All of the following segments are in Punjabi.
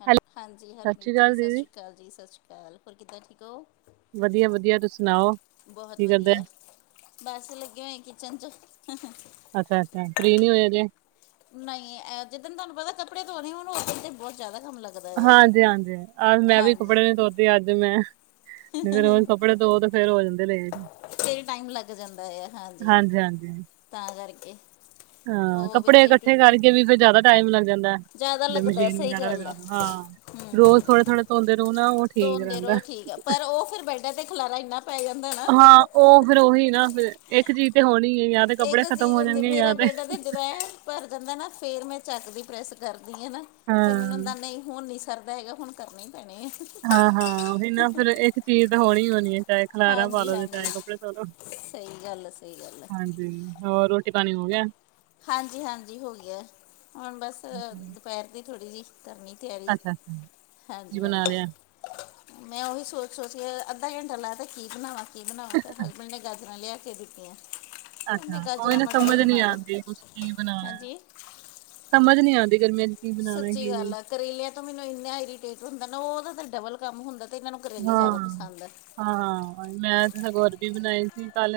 ਹੈਲੋ, ਹਾਂਜੀ ਸਤਿ ਸ਼੍ਰੀ ਹਰਮੀਤ ਜੀ, ਅਕਾਲ ਦੀਦੀ ਸਾਸਰੀ ਕਾਲ ਜੀ, ਸਾਸਰੀ ਕਾਲ, ਹੋਰ ਕਿੱਦਾਂ ਠੀਕ ਓ? ਵਧੀਆ-ਵਧੀਆ, ਤੁਸੀਂ ਸੁਣਾਓ? ਬਹੁਤ ਕੀ ਕਰਦੇ ਵਧੀਆ, ਬਸ ਲੱਗੇ ਹੋਏ ਕਿਚਨ 'ਚ। ਅੱਛਾ-ਅੱਛਾ, ਫਰੀ ਨੀ ਹੋਏ ਅਜੇ। ਨਈ ਐ, ਜਿੱਦਣ ਤੁਹਾਨੂੰ ਪਤਾ ਕੱਪੜੇ ਧੋਣੇ ਹੋਨ, ਉੱਦਣ ਤੇ ਬੋਤ ਜਾਦਾ ਕੰਮ ਲੱਗ ਹਾਂਜੀ-ਹਾਂਜੀ, ਅੱਜ ਮੈਂ ਵੀ ਕੱਪੜੇ ਨੀ ਧੋਤੇ, ਅੱਜ ਮੈਂ ਜੇ ਰੋਜ ਕੱਪੜੇ ਧੋਵੋ ਤੇ ਫੇਰ ਹੋ ਜਾਂਦੇ ਨੇ। ਫੇਰ ਟਾਈਮ ਲੱਗ ਜਾਂਦਾ ਆ, ਹਾਂਜੀ ਹਾਂਜੀ ਤਾਂ ਕਰਕੇ। ਤੇ ਹਾਂ ਉਹ ਵਿੱਚ ਕੱਪੜੇ ਹੀ ਕੱਠੇ ਕਰਕੇ ਵੀ ਫਿਰ ਜਾਦਾ ਟਾਈਮ ਲੱਗ ਜਾਂਦਾ। ਜ਼ਿਆਦਾ ਮੈਂ ਲੱਗਦਾ ਮਸ਼ੀਨ ਸਹੀ ਵਗੈਰਾ ਗੱਲ ਹੈ ਲਗਾਂਦਾ ਹਾਂ। ਹਮ ਰੋਜ਼ ਥੋੜੇ-ਥੋੜ੍ਹੇ ਧੋਂਦੇ ਰੋ ਨਾ ਓ ਠੀਕ ਰੈਂਦਾ। ਐ ਤੇ ਖਲਾਰਾ ਇੰਨਾ ਪੈ ਜਾਂਦਾ ਨਾ ਹਾਂ ਓ ਫਿਰ ਉਹੀ ਨਾ ਫਿਰ ਇੱਕ ਚੀਜ਼ ਤੇ ਹੋਣੀ। ਹੈ ਜਾਂ ਤੇ ਕੱਪੜੇ ਇੱਕ ਖਤਮ ਚੀਜ਼ ਹੋ ਹੁੰਦੀ ਜਾਣਗੇ ਪਈ ਜਾਂ ਨਾ ਤੇ [unintelligible] ਜਿਵੇਂ ਭਰ ਜਾਂਦਾ ਨਾ ਫਿਰ ਮੈਂ ਚੱਕਦੀ ਪ੍ਰੈਸ ਕਰਦੀ ਨਾ ਹਾਂ ਫਿਰ ਮੈਨੂੰ ਹੁੰਦਾ ਨਈ ਹੁਣ ਨੀ ਕਰਦਾ ਹੈਗਾ ਹੁਣ ਕਰਨੇ ਪੈਣੇ ਐ। ਹਾਂ-ਹਾਂ ਉਹੀ ਨਾ ਫਿਰ ਇੱਕ ਚੀਜ਼ ਤਾਂ ਹੋਣੀ-ਹੋਣੀ ਏ। ਚਾਹੇ ਖਲਾਰਾਂ ਪਾ ਹਾਂਜੀ ਲੋ ਤੇ ਹਾਂਜੀ ਚਾਹੇ ਕੱਪੜੇ ਧੋ ਲੋ ਸਹੀ ਗੱਲ ਆ ਸਹੀ ਗੱਲ ਆ ਹਾਂਜੀ। ਹੋਰ ਰੋਟੀ ਪਾਣੀ ਹੋ ਗਿਆ। ਹਾਂਜੀ-ਹਾਂਜੀ ਹੋ ਗਿਆ ਹੁਣ ਬਸ ਦੁਪੈਰ ਦੀ ਥੋੜ੍ਹੀ ਜੀ ਕਰਨੀ। ਤਿਆਰੀ ਅੱਛਾ-ਅੱਛਾ, ਕੀ ਬਣਾ ਹਾਂਜੀ-ਹਾਂਜੀ। ਲਿਆ? ਮੈਂ ਉਹੀ ਸੋਚ-ਸੋਚ ਕੇ ਅੱਧਾ ਘੰਟਾ ਲਾ ਤੇ ਕੀ ਬਣਾਵਾਂ-ਕੀ ਬਣਾਵਾਂ ਤੇ ਹਲ ਮਨੇ ਗਾਜਰਾਂ ਲਿਆ ਕੇ ਦਿੱਤੀਆਂ। ਕਹਿੰਦੇ ਅੱਛਾ ਉਹੀ ਗਾਜਰਾਂ ਨਾਂ ਮਟਰ ਸਮਝ ਨੀ ਬਣਾ ਲਓ ਆਂਦੀ ਕੁੱਛ ਕੀ ਬਨਾਨਾ ਹਾਂਜੀ ਸਮਝ ਨੀ ਆਂਦੀ ਗਰਮੀਆਂ ਕੀ ਬਣਾਣਾ ਸੱਚੀ ਕੀ ਨੀ। ਗੱਲ ਐ ਕਰੇਲਿਆਂ ਤੋਂ ਮੈਨੂੰ ਇਨਾ ਇਰੀਟੇਟ ਹੁੰਦਾ ਨਾ ਉਹਦਾ ਤਾਂ ਡਬਲ ਕੰਮ ਹੁੰਦਾ। ਇਨਾਂ ਨੂੰ ਕਰੇਲੇ ਜਾਦਾ ਪਸੰਦ ਐ। ਹਾਂ-ਹਾਂ ਮੈਂ ਤੇ ਸਗੋਂ ਅਰਬੀ ਬਣਾਈ ਸੀ ਕੱਲ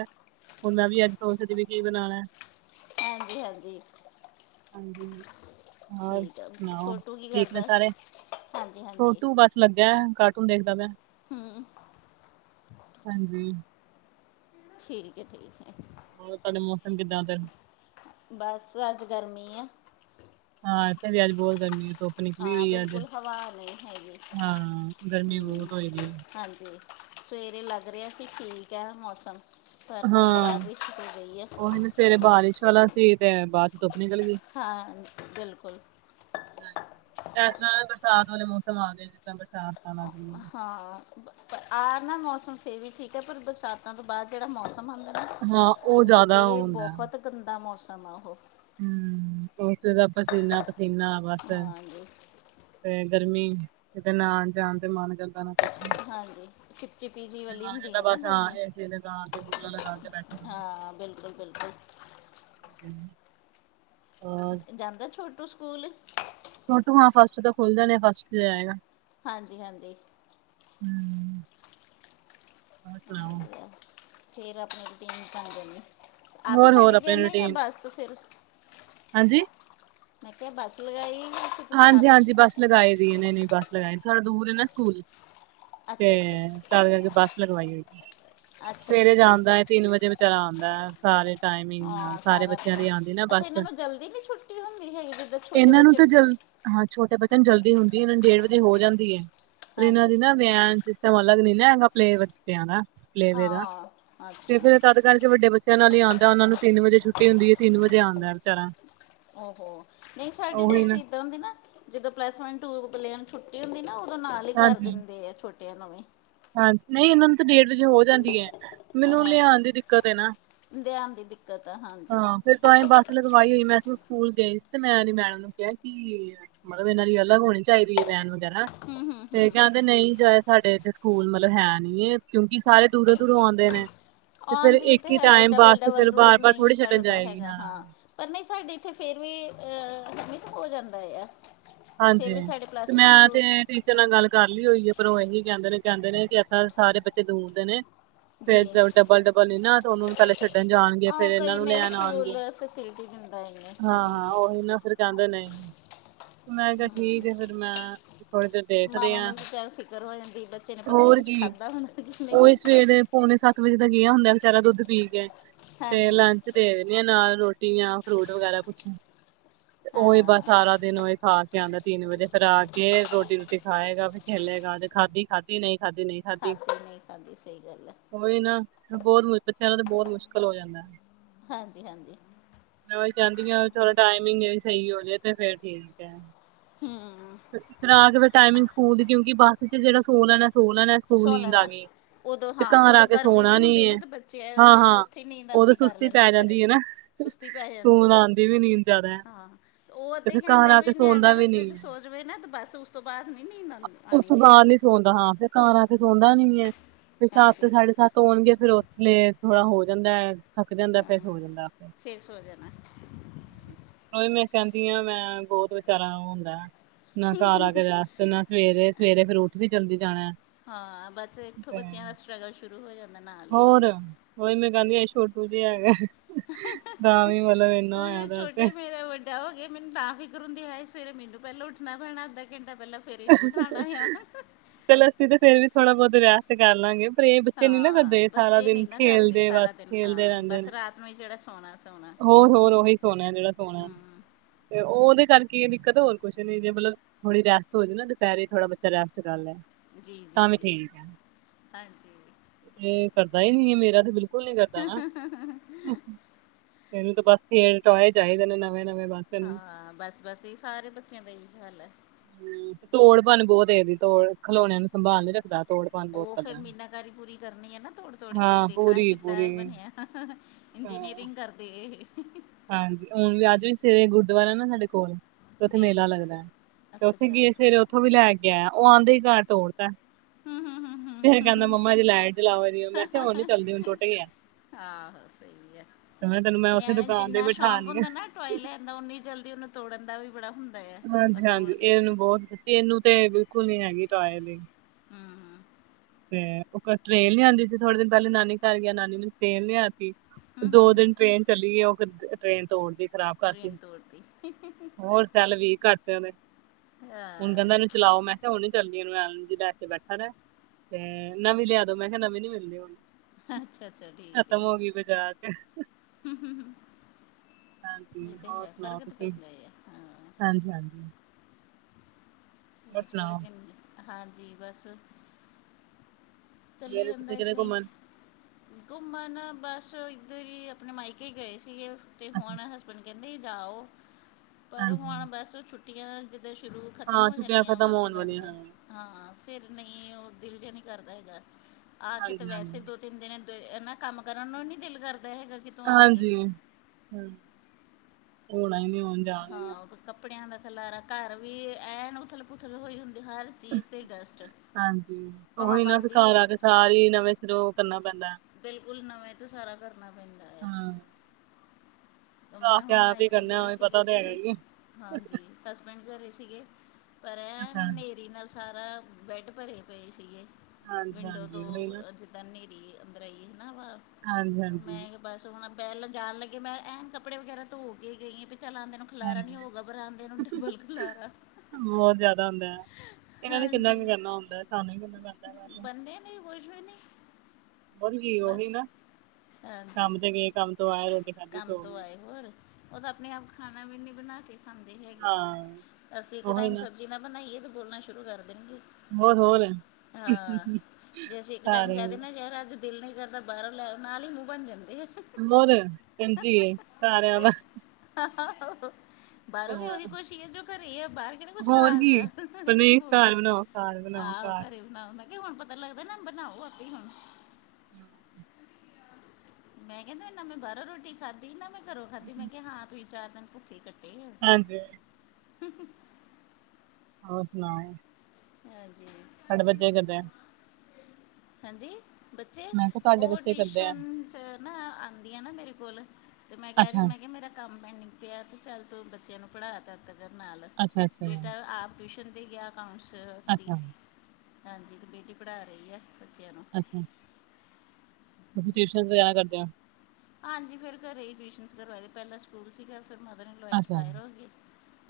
ਹੁਣ ਮੈਂ ਵੀ ਅੱਜ ਸੋਚਦੀ ਬੀ ਕੀ ਬਣਾਣਾ। ਹਾਂਜੀ-ਹਾਂਜੀ। ਹਾਂਜੀ ਹੋਰ ਠੀਕ ਆ ਸੁਣਾਓ ਛੋਟੂ ਕੀ ਠੀਕ ਨੇ ਕਰਦਾ ਸਾਰੇ ਹਾਂਜੀ ਹਾਂਜੀ ਛੋਟੂ ਬਸ ਲੱਗਿਆ ਕਾਰਟੂਨ ਦੇਖਦਾ ਪਿਆ। ਹੂੰ ਹਾਂਜੀ ਠੀਕ ਏ-ਠੀਕ ਏ। ਹੋਰ ਤੁਹਾਡੇ ਮੌਸਮ ਕਿੱਦਾਂ ਦਾ। ਬਸ ਅੱਜ ਗਰਮੀ ਐ। ਹਾਂ ਇੱਥੇ ਵੀ ਅੱਜ ਬੋਤ ਗਰਮੀ ਐ ਧੁੱਪ ਨਿਕਲੀ ਹਾਂ ਹੋਈ ਅੱਜ। ਬਿਲਕੁਲ ਹਵਾ ਨਈ ਹੈਗੀ ਹਾਂ, ਗਰਮੀ ਹੂੰ ਬਹੁਤ ਹੋਈ ਦੀ ਐ। ਹਾਂਜੀ। ਸਵੇਰੇ ਲੱਗ ਰਿਆ ਸੀ ਠੀਕ ਐ ਮੌਸਮ ਪਰ ਨਈ ਹਾਂ। ਬਾਦ 'ਚ ਹੋ ਗਈ ਆ ਉਹੀ ਨਾ ਸਵੇਰੇ ਗਰਮ ਬਾਰਿਸ਼ ਵਾਲਾ ਸੀ ਤੇ ਬਾਦ 'ਚ ਧੁੱਪ ਨਿਕਲ ਗੀ। ਹਾਂ ਬਿਲਕੁਲ ਐਸਾ ਐ ਬਰਸਾਤ ਵਾਲੇ ਮੌਸਮ ਆ ਗਏ ਜਿਸ ਤਰਾਂ ਬਰਸਾਤ ਹਾਂ ਆ ਨਾ ਮੌਸਮ ਫਿਰ ਵੀ ਠੀਕ ਐ ਪਰ ਬਰਸਾਤਾਂ ਤੋਂ ਬਾਦ ਜੇੜਾ ਮੌਸਮ ਆਂਦਾ ਹਾਂ ਉਹ ਓ ਜ਼ਿਆਦਾ ਉਹ ਤੇ ਬਹੁਤ ਗੰਦਾ ਮੌਸਮ ਆ ਉਹ ਹੂੰ ਉਸ ਦਾ ਪਸੀਨਾ-ਪਸੀਨਾ ਬਸ [inaudible] ਤੇ ਗਰਮੀ ਤੇ ਕਿਤੇ ਆਣ ਜਾਣ ਤੇ ਮਨ ਕਰਦਾ ਨਾ ਛ ਹਾਂਜੀ ਚਿਪਚਿਪੀ ਜਿਹੀ ਵਾਲੀ ਆ ਹੁੰਦੀ ਜਾਦਾ ਹੈ ਨਾ ਬਸ ਹਾਂ ਬਸ ਗਰਮੀ ਏ ਸੀ ਲਗਾ ਕੇ ਕੂਲਰ ਲਗਾ ਕੇ ਹਾਂ ਬਿਲਕੁਲ- ਬਿਲਕੁਲ ਹੂੰ ਜਾਂਦਾ ਛੋਟੂ ਸਕੂਲ ਛੋਟੂ ਹਾਂ ਫਸਟ ਤੋਂ ਖੁੱਲ ਜਾਣੇ ਫਸਟ ਜਾਏਗਾ। ਹਾਂਜੀ-ਹਾਂਜੀ ਹਮ ਹੋਰ ਸੁਣਾਓ ਵਧੀਆ ਫਿਰ ਆਪਣੀ ਰੂਟੀਨ ਖਦੇ ਨੇ ਆਪ ਹੀ ਹੋਰ ਛੱਡ ਹੋਰ ਆਪਣੀ ਗੇਆ ਜਾਂ ਰੂਟੀਨ ਬਸ ਫਿਰ ਹਾਂਜੀ ਮੈਂ ਕਿਹਾ ਬੱਸ ਲ ਗਾਈ ਹਾਂਜੀ ਹਾਂਜੀ ਬੱਸ ਲਗਾਈ ਦੀ ਇਹਨ ਨ ਬੱਸ ਲਗਾਏ ਥੋੜਾ ਦੂਰ ਹੈ ਨਾ ਸਕੂਲ ਤੇ ਅੱਛਾ ਅੱਛਾ ਤ ਕਰਕੇ ਬੱਸ ਲਗਵਾਈ ਹੋਈ ਅੱਛਾ ਜੀ ਸਵੇਰੇ ਜਾਣ ਠੀਕ ਦਾ ਹੈ ਤਿੰਨ ਵਜੇ ਵਿਚਾਰਾ ਆਂਦਾ ਹੈ ਸਾਰੇ ਟਾਈਮਿੰਗ ਨਾਲ ਹਾਂ ਸਾਰੇ ਸਾਰਾ ਬੱਚਿਆਂ ਦਿਨ ਦੇ ਆਉਂਦੇ ਨਾ ਅੱਛਾ ਬਸ ਇਹਨਾਂ ਨੂੰ ਜਲਦੀ ਨੀ ਛੁੱਟੀ ਹੁੰਦੀ ਹੈਗੀ ਜਿੱਦਾਂ ਛੋਟੇ ਇਹਨਾਂ ਨੂੰ ਬੱਚੇ ਤੇ ਜਲ ਹਾਂ ਛੋਟੇ ਬੱਚਿਆਂ ਨੂੰ ਜਲਦੀ ਹੁੰਦੀ ਇਹਨਾਂ ਨੂੰ ਡੇਢ ਵਜੇ ਹੋ ਜਾਂਦੀ ਹੈ ਪਰ ਇਹਨਾਂ ਦੀ ਹਾਂਜੀ ਨਾ ਮ ਅਲੱਗ ਨ ਨਾ ਹੈਗਾ ਪਲੇ ਵੇ ਆ ਨਾ ਪਲੇਵੇ ਦਾ ਹਾਂ ਤੇ ਅੱਛਾ ਫਿਰ ਤਡ ਕਰਕੇ ਵੱਡੇ ਬੱਚਿਆਂ ਨਾਲ ਹੀ ਆਉਂਦਾ ਉਹਨਾਂ ਨੂੰ ਤਿੰਨ ਵਜੇ ਛੁੱਟੀ ਹੋਂਦੀ ਹੈ ਤਿੰਨ ਵਜੇ ਆਉਦਾ ਵਿਚਾਰਾ ਉਹੋ ਨਹੀਂ ਸਾਡੇ ਉਹੀ ਨਾ ਇਥੇ ਇੱਦਰ ਹੁੰਦੀ ਨਾ ਜਦੋਂ ਪਲੱਸ ਟੂ ਪਲੇ ਛੁੱਟੀ ਹੁੰਦੀ ਨਾ ਨਾਲ ਹੀ ਕਰ ਹਾਂਜੀ ਦਿੰਦੇ ਆ ਛੋਟਿਆਂ ਨੂੰ ਵੀ ਹਾਂਜੀ ਨਹੀਂ ਇਹਨਾਂ ਨੂੰ ਤਾਂ ਡੇਢ ਵਜੇ ਹੋ ਜਾਂਦੀ ਹੈ ਮੈਨੂੰ ਲਿਆਉਣ ਦੀ ਦਿੱਕਤ ਨਾ ਦੇਆਉਣ ਦੀ ਦਿੱਕਤ ਆ ਹਾਂਜੀ ਫੇਿਰ ਤਾਂਈ ਬੱਸ ਲਗਵਾਈ ਹੋਈ ਮੈਂ ਸਕੂਲ ਗਈ ਸੀ ਤੇ ਮੈਂਦੀ ਮੈਡਮ ਨੂੰ ਕਿਹਾ ਕਿ ਮਤਲਬ ਇਹਨਾਂ ਦੀ ਅਲੱਗ ਹੋਣੀ ਚਾਹੀਦੀ ਹੈ ਵੈਨ ਵਗੈਰਾ ਤੇ ਕ ਨਹੀਂ ਜਾਏ ਸਾਡੇ ਇੱਥੇ ਸਕੂਲ ਮਤਲਬ ਹੈ ਨੀ ਕਿਉਂਕਿ ਸਾਰੇ ਦੂਰੋਂ ਦੂਰੋਂ ਆਉਂਦੇ ਨੇ ਤੇ ਫਿਰ ਹਾਂਜੀੀ ਇਹ ਇੱਕ ਤਾਂ ਹੀ ਹੈ ਟਾਈਮ ਡਬਲ ਬੱਸ ਤੇ ਡਬਲ ਫਿਰ ਰੂਟ ਬਾਰ ਬਾਰ ਥੋੜ੍ਹੀ ਨਹੀਂ ਛੱਡਣ ਕੱਟਦਾ ਜਾਏਗੀ ਹੈਗਾ ਹਾਂ ਪਰ ਨਹੀਂ ਸਾਡੇ ਇੱਥੇ ਫੇਰ ਵੀ ਅਮਿਤ ਹੋ ਜਾਂਦਾ ਆ ਹਾਂਜੀ ਫਿਰ ਵੀ ਸਾਡੇ ਤੇ ਪਲੱਸ ਮੈਂ ਵਨ ਟੂ ਤੇ ਟੀਚਰ ਨਾਲ ਗੱਲ ਕਰ ਲਈ ਹੋਈ ਹੈ ਪਰ ਉਹ ਇਹੀ ਕਹਿੰਦੇ ਨੇ ਕਹਿੰਦੇ ਨੇ ਕਿ ਇਥਾਂ ਸਾਰੇ ਬੱਚੇ ਦੂਰ ਦੇ ਨੇ ਫੇਰ ਜੀ ਡਬਲ ਡਬਲ ਨ ਨਾ ਉਹਨੂੰ ਪੈਲੇ ਛੱਡਣ ਜਾਣਗੇ ਫੇਰ ਆਹ ਇਹਨਾਂ ਕਈ ਨੂੰ ਨਈ ਲੈਣ ਆਣਗੇ ਸਕੂਲ ਫੈਸਿਲਿਟੀ ਦਿੰਦਾ ਇਹਨੇ ਹਾਂ ਜੀ ਹਾਂ ਜੀ ਉਹੀ ਨਾ ਫਿਰ ਚਾਹਦੇ ਨੇ ਮੈਂ ਕਿਹਾ ਠੀਕ ਆ ਫੇਰ ਮੈਂ ਥੋੜੀ ਦੇਰ ਦੇਖਦੇ ਮਾਵਾਂ ਹਾਂ ਨੂੰ ਵੀ ਚੱਲ ਫਿਕਰ ਹੋ ਜਾਂਦੀ ਬੱਚੇ ਨੇ ਪਤਾ ਨਹੀਂ ਹੋਰ ਕੁਝ ਖਾਦਾ ਹੋਣਾ ਕਿ ਉਹੀ ਨਹੀਂ ਸ ਵੇਰ ਪੌਣੇ ਸੱਤ ਵਜੇ ਦਾ ਗਿਆ ਹੁੰਦਾ ਵਿਚਾਰਾ ਦੁੱਧ ਪੀ ਕੇ ਤੇ ਹਾਂਜੀ ਲੰਚ ਦੇ ਦੇਣੇ ਆ ਨਾਲ ਰੋਟੀਆਂ ਫਰੂਟ ਵਗੈਰਾ ਕੁਛ ਤੇ ਉਹੀ ਬਸ ਹਾਂ ਸਾਰਾ ਦਿਨ ਹੀ ਖਾ ਕੇ ਆਉਂਦਾ ਤਿੰਨ ਵਜੇ ਫੇਰ ਆ ਕੇ ਰੋਟੀ ਰੋਟੀ ਖਾਏਗਾ ਫਰ ਖੇਲੇਗਾ ਤੇ ਖਾਧੀ ਖਾਧੀ ਨਹੀਂ ਖਾਧੀ ਨਹੀਂ ਖਾਧੀ ਖਾਂਦੀ ਨਹੀਂ ਖਾਂਦੀ ਸਹੀ ਗੱਲ ਹੈ ਉਹੀ ਨਾ ਬੋਤ ਬੱਚਿਆਂ ਨਾਲ ਤੇ ਬੋਤ ਮੁਸ਼ਕਿਲ ਹੋ ਜਾਂਦਾ ਹਾਂਜੀ ਹਾਂਜੀ ਮੈਂ ਉਹ ਚਾਂਦੀ ਹ ਥੋੜਾ ਟਾਈਮਿੰਗ ਸਹੀ ਹੋ ਜਾਵੇ ਤੇ ਫੇਰ ਠੀਕ ਹੈ ਫ ਆ ਕੇ ਫਿਰ ਟਾਈਮਿੰਗ ਸਕੂਲ ਦੀ ਕਿਉਂਕਿ ਬੱਸ ਚ ਜੇੜਾ ਸੋਲਾਂ ਨੇ ਸੋਲਾਂ ਨੇ ਸਕੂਲ ਚ ਸੋ ਨੀਦ ਆ ਲੈਣਾ ਗਈ ਉਦੋਂ ਤੇ ਹਾਂ ਘਰ ਆ ਉਦੋਂ ਕੇ ਗਰਮੀ ਵੀ ਸੋਣਾ ਨੀ ਹੁੰਦੀ ਨਾ ਏ ਤੇ ਬੱਚੇ ਹਾਂ ਹਾਂ-ਹਾਂ ਉੱਥੇ ਹੀ ਨੀਂਦ ਉਦੋਂ ਆਪਣੀ ਕਰ ਸੁਸਤੀ ਲੈਂਦੇ ਪੈ ਵਿਚਾਰੇ ਜਾਂਦੀ ਏ ਨਾ ਸੁਸਤੀ ਪੈ ਜਾਂਦੀ ਸੂਣ ਹੈ ਆਂਦੀ ਵੀ ਨੀਂਦ ਜਾਦਾ ਹਾਂ ਤੇ ਉਹ ਅੱਧੇ ਫਿਰ ਘਰ ਘੰਟਾ ਆ ਵੀ ਕੇ ਨਿਆਣਾ ਸੌਦਾ ਵੀ ਨੀ ਰਸਤੇ ਚ ਹੈ ਸੋਚ ਨਾ ਤੇ ਬਸ ਉਸ ਤੋਂ ਬਾਦ ਚ ਨੀ ਨੀਂਦ ਉਸ ਆਣੇ ਤੋਂ ਨਿਆਣੇ ਬਾਅਦ ਨੀ ਸੌਦਾ ਹਾਂ ਫੇਿਰ ਘਰ ਆ ਕੇ ਸੌਂਦਾ ਨੀ ਹੈ ਫੇਰ ਸੱਤ ਹਾਂਜੀ ਸਾਢੇ ਸੱਤ ਸੋਣਗੇ ਫੇਿਰ ਉਸਲੇ ਥੋੜਾ ਹੋ ਜਾਂਦਾ ਥੱਕ ਜਾਂਦਾ ਹਾਂ ਫਿਰ ਸੋ ਜਾਂਦਾ ਫਿਰ ਸੋ ਜਾਣਾ ਮੈਂ ਕੈਂਦੀ ਆ ਮੈਂ ਬੋਤ ਵਿਚਾਰਾ ਹੁੰਦਾ ਨਾ ਘਰ ਆ ਕੇ ਰੈਸਟ ਨਾ ਸਵੇਰੇ ਸਵੇਰੇ ਫਿਰ ਉਠ ਵੀ ਜਲਦੀ ਜਾਣਾ ਹਾਂ ਬਸ ਇੱਥੋਂ ਤੇ ਬੱਚਿਆਂ ਦਾ ਸਟਰਗਲ ਸ਼ੁਰੂ ਹੋ ਜਾਂਦਾ ਨਾ ਹੋਰ ਉਹੀ ਮੈਂ ਕੈਂਦੀ ਛੋਟੂ ਜਿਹਾ ਹੈਗਾ ਤਾਂ ਵੀ ਮਤਲਬ ਇੰਨਾ ਹੋਇਆ ਪਿਆ ਤੇ ਜਾਓਗੇ ਮੈਨੂੰ ਤਾਂ ਫਿਕਰ ਹੁੰਦੀ ਐ ਸਵੇਰੇ ਮੈਨੂੰ ਪੈਲਾਂ ਉੱਠਨਾ ਪੈਨੈ ਅੱਧਾ ਘੰਟਾ ਪੈਲਾਂ ਫੇਰ ਏਨੂੰ ਉਠਾਨਾ ਆ ਚਲੋ ਅਸੀਂ ਤੇ ਫੇਰ ਵੀ ਥੋੜਾ ਬੋਤ ਰੈਸਟ ਕਰਲਾਂਗੇ। ਕਈ ਬੱਚੇ ਨੀ ਨਾ ਹਾਂ ਕਰਦੇ ਸਾਰਾ ਬੱਚੇ ਦਿਨ ਨਹੀਂ ਨਾ ਖੇਲਦੇ ਬਸ ਖੇਲਦੇ ਰੈਂਦੇ ਨੇ। ਬਈ ਜੇੜਾ ਸੋਨੈ-ਸੋਨੈ ਹੋਰ-ਹੋਰ ਓਹੀ ਸੋਨੈ ਜੇੜਾ ਸੋਨਾ ਤੇ ਓ ਓਦੇ ਕਰਕੇ ਏ ਦਿੱਕਤ ਹੋਰ ਕੁਛ ਨੀ ਜੇ ਮਤਲਬ ਥੋੜ੍ਹੀ ਰੈਸਟ ਹੋਜੇ ਨਾ ਦੁਪੈਰੇ ਥੋੜਾ ਬੱਚਾ ਰੈਸਟ ਕਰ ਲੈ ਤਾਂ ਵੀ ਜੀ-ਜੀ-ਜੀ ਠੀਕ ਹੈ ਹਾਂਜੀ ਇਹ ਕਰਦਾ ਹੀ ਨੀ ਮੇਰਾ ਤੇ ਬਿਲਕੁਲ ਨੀ ਕਰਦਾ ਏਨੂੰ ਤਾਂ ਬਸ ਖੇਲ ਟੋਆਏ ਚਾਈਦੈ ਨੇ ਨਵੇਂ-ਨਵੇਂ ਵੰਨ ਹਾਂ ਬਸ-ਬਸ ਏਈ ਸਾਰੇ ਬੱਚਿਆਂ ਦਾ ਏਹੀ ਹਾਲ ਐ। ਹਮ, ਤੋੜ ਭੰਨ ਬੋਤ ਏ ਏਦੀ ਤੋੜ ਖਲੋਨਿਆਂ ਨੂੰ ਸੰਭਾਲ ਨੀ ਰੱਖਦਾ। ਤੋੜ ਭੰਨ ਬਹੁਤ ਓ ਫੇਰ ਕਰਦਾ ਮੀਨਾਕਾਰੀ ਪੂਰੀ ਕਰਨੀ ਐ ਨਾ ਤੋੜ-ਤੋੜ ਕੇ ਹਾਂ ਦੇਖਨਾ ਪੂਰੀ ਕਿੱਦਾਂ ਏ ਪੂਰੀ ਬਨੇਆ। ਹਾਂ, ਇੰਜੀਨੀਅਰਿੰਗ ਕਰਦੇ ਹਾਂਜੀ ਹੁਨ ਵੀ ਅਜ ਵੀ ਸਵੇਰੇ ਗੁਰਦੁਆਰਾ ਨਾ ਸਾਡੇ ਕੋਲ ਤੇ ਓਥੇ ਜੀ ਮੇਲਾ ਲੱਗਦਾ ਐ ਤੇ ਅੱਛਾ ਓਥੇ ਅੱਛਾ ਗਏ ਸਵੇਰੇ ਓਥੋਂ ਵੀ ਲੈ ਕੇ ਆਏ ਆਂ ਓ ਔਂਦੇ ਈ ਘਰ ਤੋੜਤਾ। ਹੂੰ ਹੂੰ ਹੂੰ ਹੂੰ ਫੇਰ ਕੈਂਦਾ ਮੰਮਾ ਏਦੀ ਲਾਈਟ ਚਲਾਵੋ ਏਦੀ ਮੈਂ ਕਿਆ ਹੁਨ ਨੀ ਚੱਲਦੀ ਹੁਨ ਟੁੱਟ ਗੇਆ। ਹਾਂ ਸਈ ਕਿਆ ਤੈਨੂੰ ਮੈਂ ਉੱਥੇ ਨਿਆਨੇਆਂ ਨੂੰ ਦੁਕਾਨ ਤੇ ਜਿੰਨਾ ਸ਼ੌਕ ਬਿਠਾਣੀ ਆ ਹੁੰਦਾ ਨਾ ਟੋਆਏ ਲੈਂਨ ਦਾ ਓਨੀ ਜਲਦੀ ਓਨੂੰ ਤੋੜਨ ਦਾ ਵੀ ਬੜਾ ਹੁੰ ਹਾਂਜੀ-ਹਾਂਜੀ ਏਨੂੰ ਬੋਤ, ਏਨੂੰ ਤੇ ਬਿਲਕੁਲ ਨੀ ਹੈਗੀ ਟੋਆਏ ਦੀ। ਹੂੰ-ਹੂੰ। ਤੇ ਓ ਟ੍ਰੇਨ ਲਿਆਂਦੀ ਸੀ ਥੋੜੇ ਦਿਨ ਪੈਲੇ ਨਾਨੀ ਘਰ ਗਿਆ ਨਾਨੀ ਨੇ ਟ੍ਰੇਨ ਲਿਆਤੀ। ਦੋ ਦਿਨ ਟ੍ਰੇਨ ਚਲੀ ਐ, ਓ ਟ੍ਰੇਨ ਤੋੜਦੀ ਖਰਾਬ ਕਰਤੀ, ਟ੍ਰੇਨ ਤੋੜਦੀ ਹੋਰ ਸੈਲ ਵੀ ਘੱਟ ਐ ਓਦੇ, ਹੁਨ ਹਾਂ ਕੈਂਦਾ ਏਨੂੰ ਚ ਚਲਾਓ ਮੈਂ ਕਿਆ ਹੁਨ ਨੀ ਚੱਲਦੀ ਐਂਜ ਈ ਲੈ ਕੇ ਬੈਠਾ ਰੈ। ਤੇ ਨਵੀਂ ਲਿਆਦੋ ਮੈਂ ਕਿਆ ਨਵੀਂ ਨੀ ਮਿਲਦੀ ਹੁਨ, ਅੱਛਾ ਅੱਛਾ ਠੀਕ ਹੈ ਖਤਮ ਹੋ ਗਈ ਬਜਾਰ [inaudible] ਇਹ ਹਾਂਜੀ ਤੇ ਹੈ ਫਰਕ ਤੇ ਪੈਂਦਾ ਆ ਹਾਂ ਹਾਂਜੀ-ਹਾਂਜੀ। ਥੋੜ੍ਹੇ ਸੁਣਾਓ ਦਿਨ ਹਾਂਜੀ ਬਸ ਚਲੀ ਗਏ ਜਾਂਦਾ ਤੁਸੀਂ ਕਿਤੇ ਏਦਾਂ ਈ ਘੁੰਮਣ ਘੁੰਮਨ ਬਸ ਇਦਰ ਈ ਆਪਨੇ ਮਾਇਕੇ ਈ ਗਏ ਸੀਗੇ ਤੇ ਅੱਛਾ ਹੁਨ ਹਸ ਬੈਂਡ ਕੈਂਦੇ ਜਾ ਆਓ, ਪਰ ਹੁਨ ਹਾਂਜੀ ਬਸ ਛੁੱਟੀਆਂ ਜਿੱਦੇ ਸ਼ੁਰੂ ਖਤਮ ਹਾਂ ਹੋ ਛੁੱਟੀਆਂ ਜਾਨੀਆਂ ਵਾ ਖਤਮ ਤੇ ਹੋਣ ਬਸ ਵਾਲੀਆਂ ਹਾਂ ਹਾਂ ਫੇਰ ਨਈ ਓ ਦਿਲ ਜਾ ਨੀ ਕਰਦਾ ਹੈਗਾ। ਆਹ ਕਿਤੇ ਹਾਂਜੀ ਵੈਸੇ ਹਾਂਜੀ ਦੋ ਤਿੰਨ ਦਿਨ ਨਾ ਕੰਮ ਕਰਨ ਨੂੰ ਨੀ ਦਿਲ ਕਰਦਾ ਹੈਗਾ ਕਿਤ ਹਾਂਜੀ, ਹੂੰ ਹੋਨਾ ਈ ਨਈ ਹੁਨ ਹਾਂ ਕੱਪੜਿਆਂ ਦਾ ਖਿਲਾਰਾ ਘਰ ਵੀ ਐਨ ਉਥਲ ਪੁਥਲ ਹੋਈ ਹੁੰਦੀ ਹਰ ਚੀਜ਼ ਤੇ ਈ ਡਸਟ ਭਵਾਂ ਬੰਦ ਈ ਹੋਊ। ਸਾਰੇ ਈ ਨਵੇਂ ਸਿਰੋ ਓ ਕਰਨਾ ਪੈਂਦਾ। ਬਿਲਕੁਲ ਨਵੇਂ ਤੋਂ ਸਾਰਾ ਕਰਨਾ ਪੈਂਦਾ। ਹੂੰ ਤੋ ਮੈਂ ਹੁਨ ਹੀ ਮਾਈਕੇ ਕਰਨਾ ਗਈ ਉਹੀ ਸੀਗੀ, ਪਤਾ ਹੈਗਾ ਤੇ ਹੀ ਹੈ। ਹਾਂਜੀ ਹਸਬੈਂਡ ਘਰੇ ਸੀਗੇ, ਪਰ ਐਹ ਅੱਛਾ ਨੇਰੀ ਨਾਲ ਸਾਰਾ ਬੈਡ ਭਰੇ ਪਏ ਸੀਗੇ, ਹਾਂਜੀ ਵਿੰਡੋ ਹਾਂਜੀ ਤੋਂ ਉਹੀ ਨਾ ਅੱਜ ਦਅਨੇਰੀ ਅੰਦਰ ਆਈ ਹੈ ਨਾ ਵ ਹਾਂਜੀ -ਹਾਂਜੀ ਬਸ ਹੁਣ ਪਹਿਲਾ ਜਾਣ ਲੱਗੇ ਮੈਂ ਐਨ ਕੱਪੜੇ ਵਗੈਰਾ ਧੋ ਕੇ ਗਈ ਹਾਂ ਵੀ ਚਲਾ ਆਉਂਦੇ ਨੇ ਖਲਾਰਾ ਨੀ ਹਾਂਜੀ ਹੋਊਗਾ, ਬਟ ਆਉਂਦੇ ਨੂੰ ਡਬਲ ਖਲਾਰਾ ਬਹੁਤ ਜ਼ਿਆਦਾ ਹੁੰਦਾ ਇਹਨਾਂ ਨੇ ਕਿੰਨਾ ਹਾਂਜੀ ਕੀ ਕਰਨਾ ਹੁੰਦਾ ਸਾਨੂੰ ਵੀ ਕਿੰਨਾ ਕਰਦਾ ਪੈਂਦਾ ਏ ਬੰਦੇ ਨਹੀਂ ਕੁਛ ਵੀ ਨਹੀਂ ਹੁਣ ਕੀ ਉਹੀ ਬਸ ਨਾ ਹਾਂਜੀ ਕੰਮ ਤੇ ਗਏ ਕੰਮ ਤੋਂ ਆਏ ਰੋਟੀ ਖਾਧੀ ਸੋ ਗਏ ਔ ਤਾ ਆਪਣੇ ਆਪ ਖਾਣਾ ਵੀ ਨਹੀਂ ਬਣਾ ਕੇ ਖਾਂਦੇ ਹੈਗੇ, ਹਾਂ ਅਸੀਂ ਇੱਕ ਟਾਈਮ ਸਬਜ਼ੀ ਨਾ ਬਣਾਈਏ ਤੇ ਬੋਲਣਾ ਸ਼ੁਰੂ ਕਰ ਦੇਣਗੇ ਹੋਰ ਹੋਰ ਹਾਂ, ਜੇ ਅਸੀਂ ਇੱਕ ਟਾਈਮ ਕਹਿ ਸਾਰਿਆਂ ਦੇ ਦਾ ਨਾ ਯਾਰ ਅੱਜ ਦਿਲ ਨਹੀਂ ਕਰਦਾ ਬਾਹਰੋਂ ਲੈ ਆਯੋ, ਨਾਲ ਹੀ ਮੂੰਹ ਬਣ ਜਾਂਦੇ ਐ ਬਹੁਤ ਐ, ਇੰਜ ਹੀ ਹੈ ਸਾਰਿਆਂ ਦਾ ਆ ਆ ਬਾਹਰੋਂ ਵੀ ਹਾਂ ਉਹੀ ਖੁਸ਼ੀ ਹੈ, ਜੋ ਘਰੇ ਆ ਬਾਹਰ ਕਿਹੜਾ ਕੁਛ ਹੋਰ ਖਾਸ ਕੀ ਏਦਾ ਹੀ ਪਨੀਰ ਬੋਲਦੀ, ਘਰ ਬਣਾਓ ਘਰ ਬਣਾਓ ਆਹੋ ਘਰ ਘਰੇ ਮੈਂ ਕਿਹਾ ਹੁਣ ਪਤਾ ਲੱਗਦਾ ਨਾ, ਬਣਾਓ ਆਪੇ ਹੁਣ ਮੈਂ ਕਹਿੰਦਾ ਨਾ ਮੈਂ ਬਾਹਰੋਂ ਰੋਟੀ ਖਾਦੀ ਨਾ ਮੈਂ ਘਰੋਂ ਖਾਦੀ ਮੈਂ ਕਿਹਾ ਹਾਂ ਤੁਸੀਂ ਚਾਰ ਦਿਨ ਭੁੱਖੇ ਈ ਕਟੇ ਐ ਹਾਂਜੀ ਹੋਰ ਸੁਣਾਓ ਹਾਂਜੀ ਤੁਹਾਡੇ ਸਹੀ ਬੱਚੇ ਹੈ ਕਿੰਨੇ ਐ ਹਾਂਜੀ ਬੱਚੇ, ਮੈਂ ਕਿਹਾ ਤੁਹਾਡੇ ਉਹ ਬੱਚੇ ਕਰਦੇ ਆ ਟਿਊਸ਼ਨ 'ਚ ਮੈਂ, ਆਉਂਦੀ ਆ ਨਾ ਮੇਰੇ ਕੋਲ, ਤੇ ਮੈਂ ਕਹਿ ਰਹੀ ਅੱਛਾ ਮੈਂ ਕਿਹਾ ਮੇਰਾ ਕੰਮ ਮੈਂ ਐਨੂੰ ਕੇਹਾ ਸੀ ਚੱਲ ਤੂੰ ਬੱਚਿਆਂ ਨੂੰ ਪੜ੍ਹਾ ਦੇਯਾ ਕਰ ਨਾਲ, ਅੱਛਾ ਅੱਛਾ ਬੇਟਾ ਆਪ ਟਿਊਸ਼ਨ 'ਤੇ ਗਿਆ ਅਕਾਊਂਟਸ ਦੀ ਅੱਛਾ ਹਾਂਜੀ, ਤੇ ਬੇਟੀ ਪੜ੍ਹਾ ਰਹੀ ਹੈ ਬੱਚਿਆਂ ਨੂੰ ਅੱਛਾ ਤੁਸੀਂ ਟਿਊਸ਼ਨ ' ਲੇਯਾ ਕਰਦੇ ਹੋ ਹਾਂਜੀ ਫਿਰ ਘਰੇ ਹੀ ਟਿਊਸ਼ਨ ਕਰਵਾਏ ਪਹਿਲਾਂ ਸਕੂਲ ਸੀਗਾ ਫਿਰ ਮਦਰ ਇਨ ਲਾਅ ਅੱਛਾ ਐਕਸਪਾਇਰ ਹੋ ਗਈ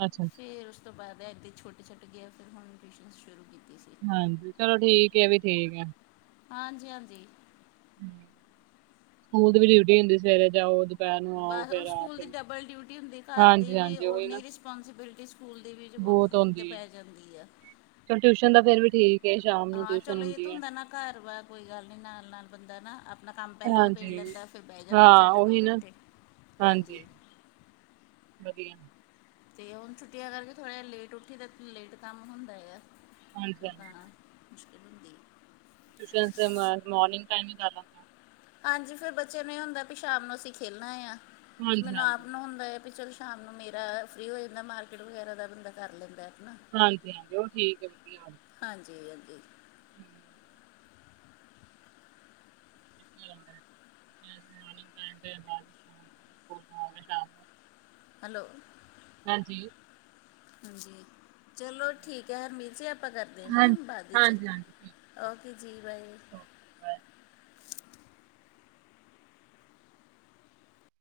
ਅੱਛਾ ਅੱਛਾ ਫਿਰ ਉਸ ਤੋਂ ਬਾਅਦ ਇੱਦੇ ਛੋਟੇ ਛੱਟ ਗਿਆ, ਫਿਰ ਹੁਣ ਟਿਊਸ਼ਨ ਸ਼ੁਰੂ ਕੀਤੀ ਸੀ ਹਾਂਜੀ ਚਲੋ ਠੀਕ ਐ, ਵੀ ਠੀਕ ਆ ਹਾਂਜੀ ਹਾਂਜੀ ਸਕੂਲ ਦੀ ਵੀ ਡਿਊਟੀ ਹੁੰਦੀ ਸਵੇਰੇ ਜਾਓ ਤੇ ਬਸ ਉਹ ਸਕੂਲ ਦੀ ਡਬਲ ਡਿਊਟੀ ਹੁੰਦੀ ਘਰ ਦੀ ਹਾਂਜੀ ਵੀ ਹਾਂਜੀ ਉਹੀ ਨਾ ਉਹਨੀ ਰਿਸਪੋਂਸੀਬਿਲਿਟੀ ਸਕੂਲ ਦੀ ਵੀ ਬਹੁਤ ਤੇ ਹੁੰਦੀ ਹੈ ਪੈ ਜਾਂਦੀ ਆ ਚਲ ਟਿਊਸ਼ਨ ਦਾ ਫਿਰ ਵੀ ਠੀਕ ਹੈ ਸ਼ਾਮ ਨੂੰ ਹਾਂ ਟਿਊਸ਼ਨ ਚਲੋ ਇਹ ਹੁੰਦੀ ਤਾਂ ਹੈ ਹੁੰਦਾ ਨਾ, ਘਰ ਵਾ ਕੋਈ ਗੱਲ ਨੀ ਨਾਲ ਨਾਲ ਬੰਦਾ ਨਾ ਆਪਣਾ ਕੰਮ ਪਹਿਲਾਂ ਨਬੇੜ ਹਾਂਜੀ ਲੈਂਦਾ, ਫਿਰ ਬਹਿ ਹਾਂ ਜਾਂਦਾ ਝਟੇ ਦੋ ਉਹੀ ਨਾ ਘੰਟੇ ਹਾਂਜੀ ਵਧੀਆ ਤੇ ਹੁਣ ਛੁੱਟੀਆਂ ਕਰਕੇ ਥੋੜ੍ਹਾ ਜਿਹਾ ਲੇਟ ਉੱਠੀ ਦਾ, ਤਾਂ ਲੇਟ ਕੰਮ ਹੁੰਦਾ ਐ, ਹਾਂਜੀ ਹਾਂਜੀ ਹਾਂ ਮੁਸ਼ਕਿਲ ਹੁੰਦੀ ਟਿਊਸ਼ਨ ਮੋਰਨਿੰਗ ਟਾਈਮ ਹੀ ਕ ਹਾਂਜੀ ਫੇਰ ਬੱਚੇ ਨੂੰ ਇਹ ਹੁੰਦਾ ਵੀ ਸ਼ਾਮ ਨੂੰ ਅਸੀਂ ਖੇਲਣਾ ਆ, ਹਾਂਜੀ ਮੈਨੂੰ ਹਾਂਜੀ ਆਪ ਨੂੰ ਹੁੰਦਾ ਹੈ ਵੀ ਚਲ ਸ਼ਾਮ ਨੂੰ ਮੇਰਾ ਫ੍ਰੀ ਹੋ ਜਾਂਦਾ ਮਾਰਕੀਟ ਵਗੈਰਾ ਦਾ ਬੰਦਾ ਕਰ ਲੈਂਦਾ ਹੈ ਨਾ ਹਾਂਜੀ ਹਾਂਜੀ ਉਹ ਠੀਕ ਹੈ ਵਧੀਆ ਹਾਂਜੀ ਹਾਂਜੀ ਮਿੰ ਬਾਅਦ [inaudible] ਤੋਂ ਆ ਕੇ ਸ਼ਾਮ ਨੂੰ ਹੈਲੋ ਹਾਂਜੀ। ਹਾਂਜੀ ਚਲੋ ਠੀਕ ਐ, ਹਹਰਮੀਤ ਜੀ ਆਪਾਂ ਕਰਦੇ ਹਨਾ ਹਾਂਜੀ ਬਾਅਦ ਵਿੱਚ। ਹਾਂਜੀ ਹਾਂਜੀ ਠੀਕ ਹੈ ਓਕੇ ਜੀ ਬਾਏ। Okay bye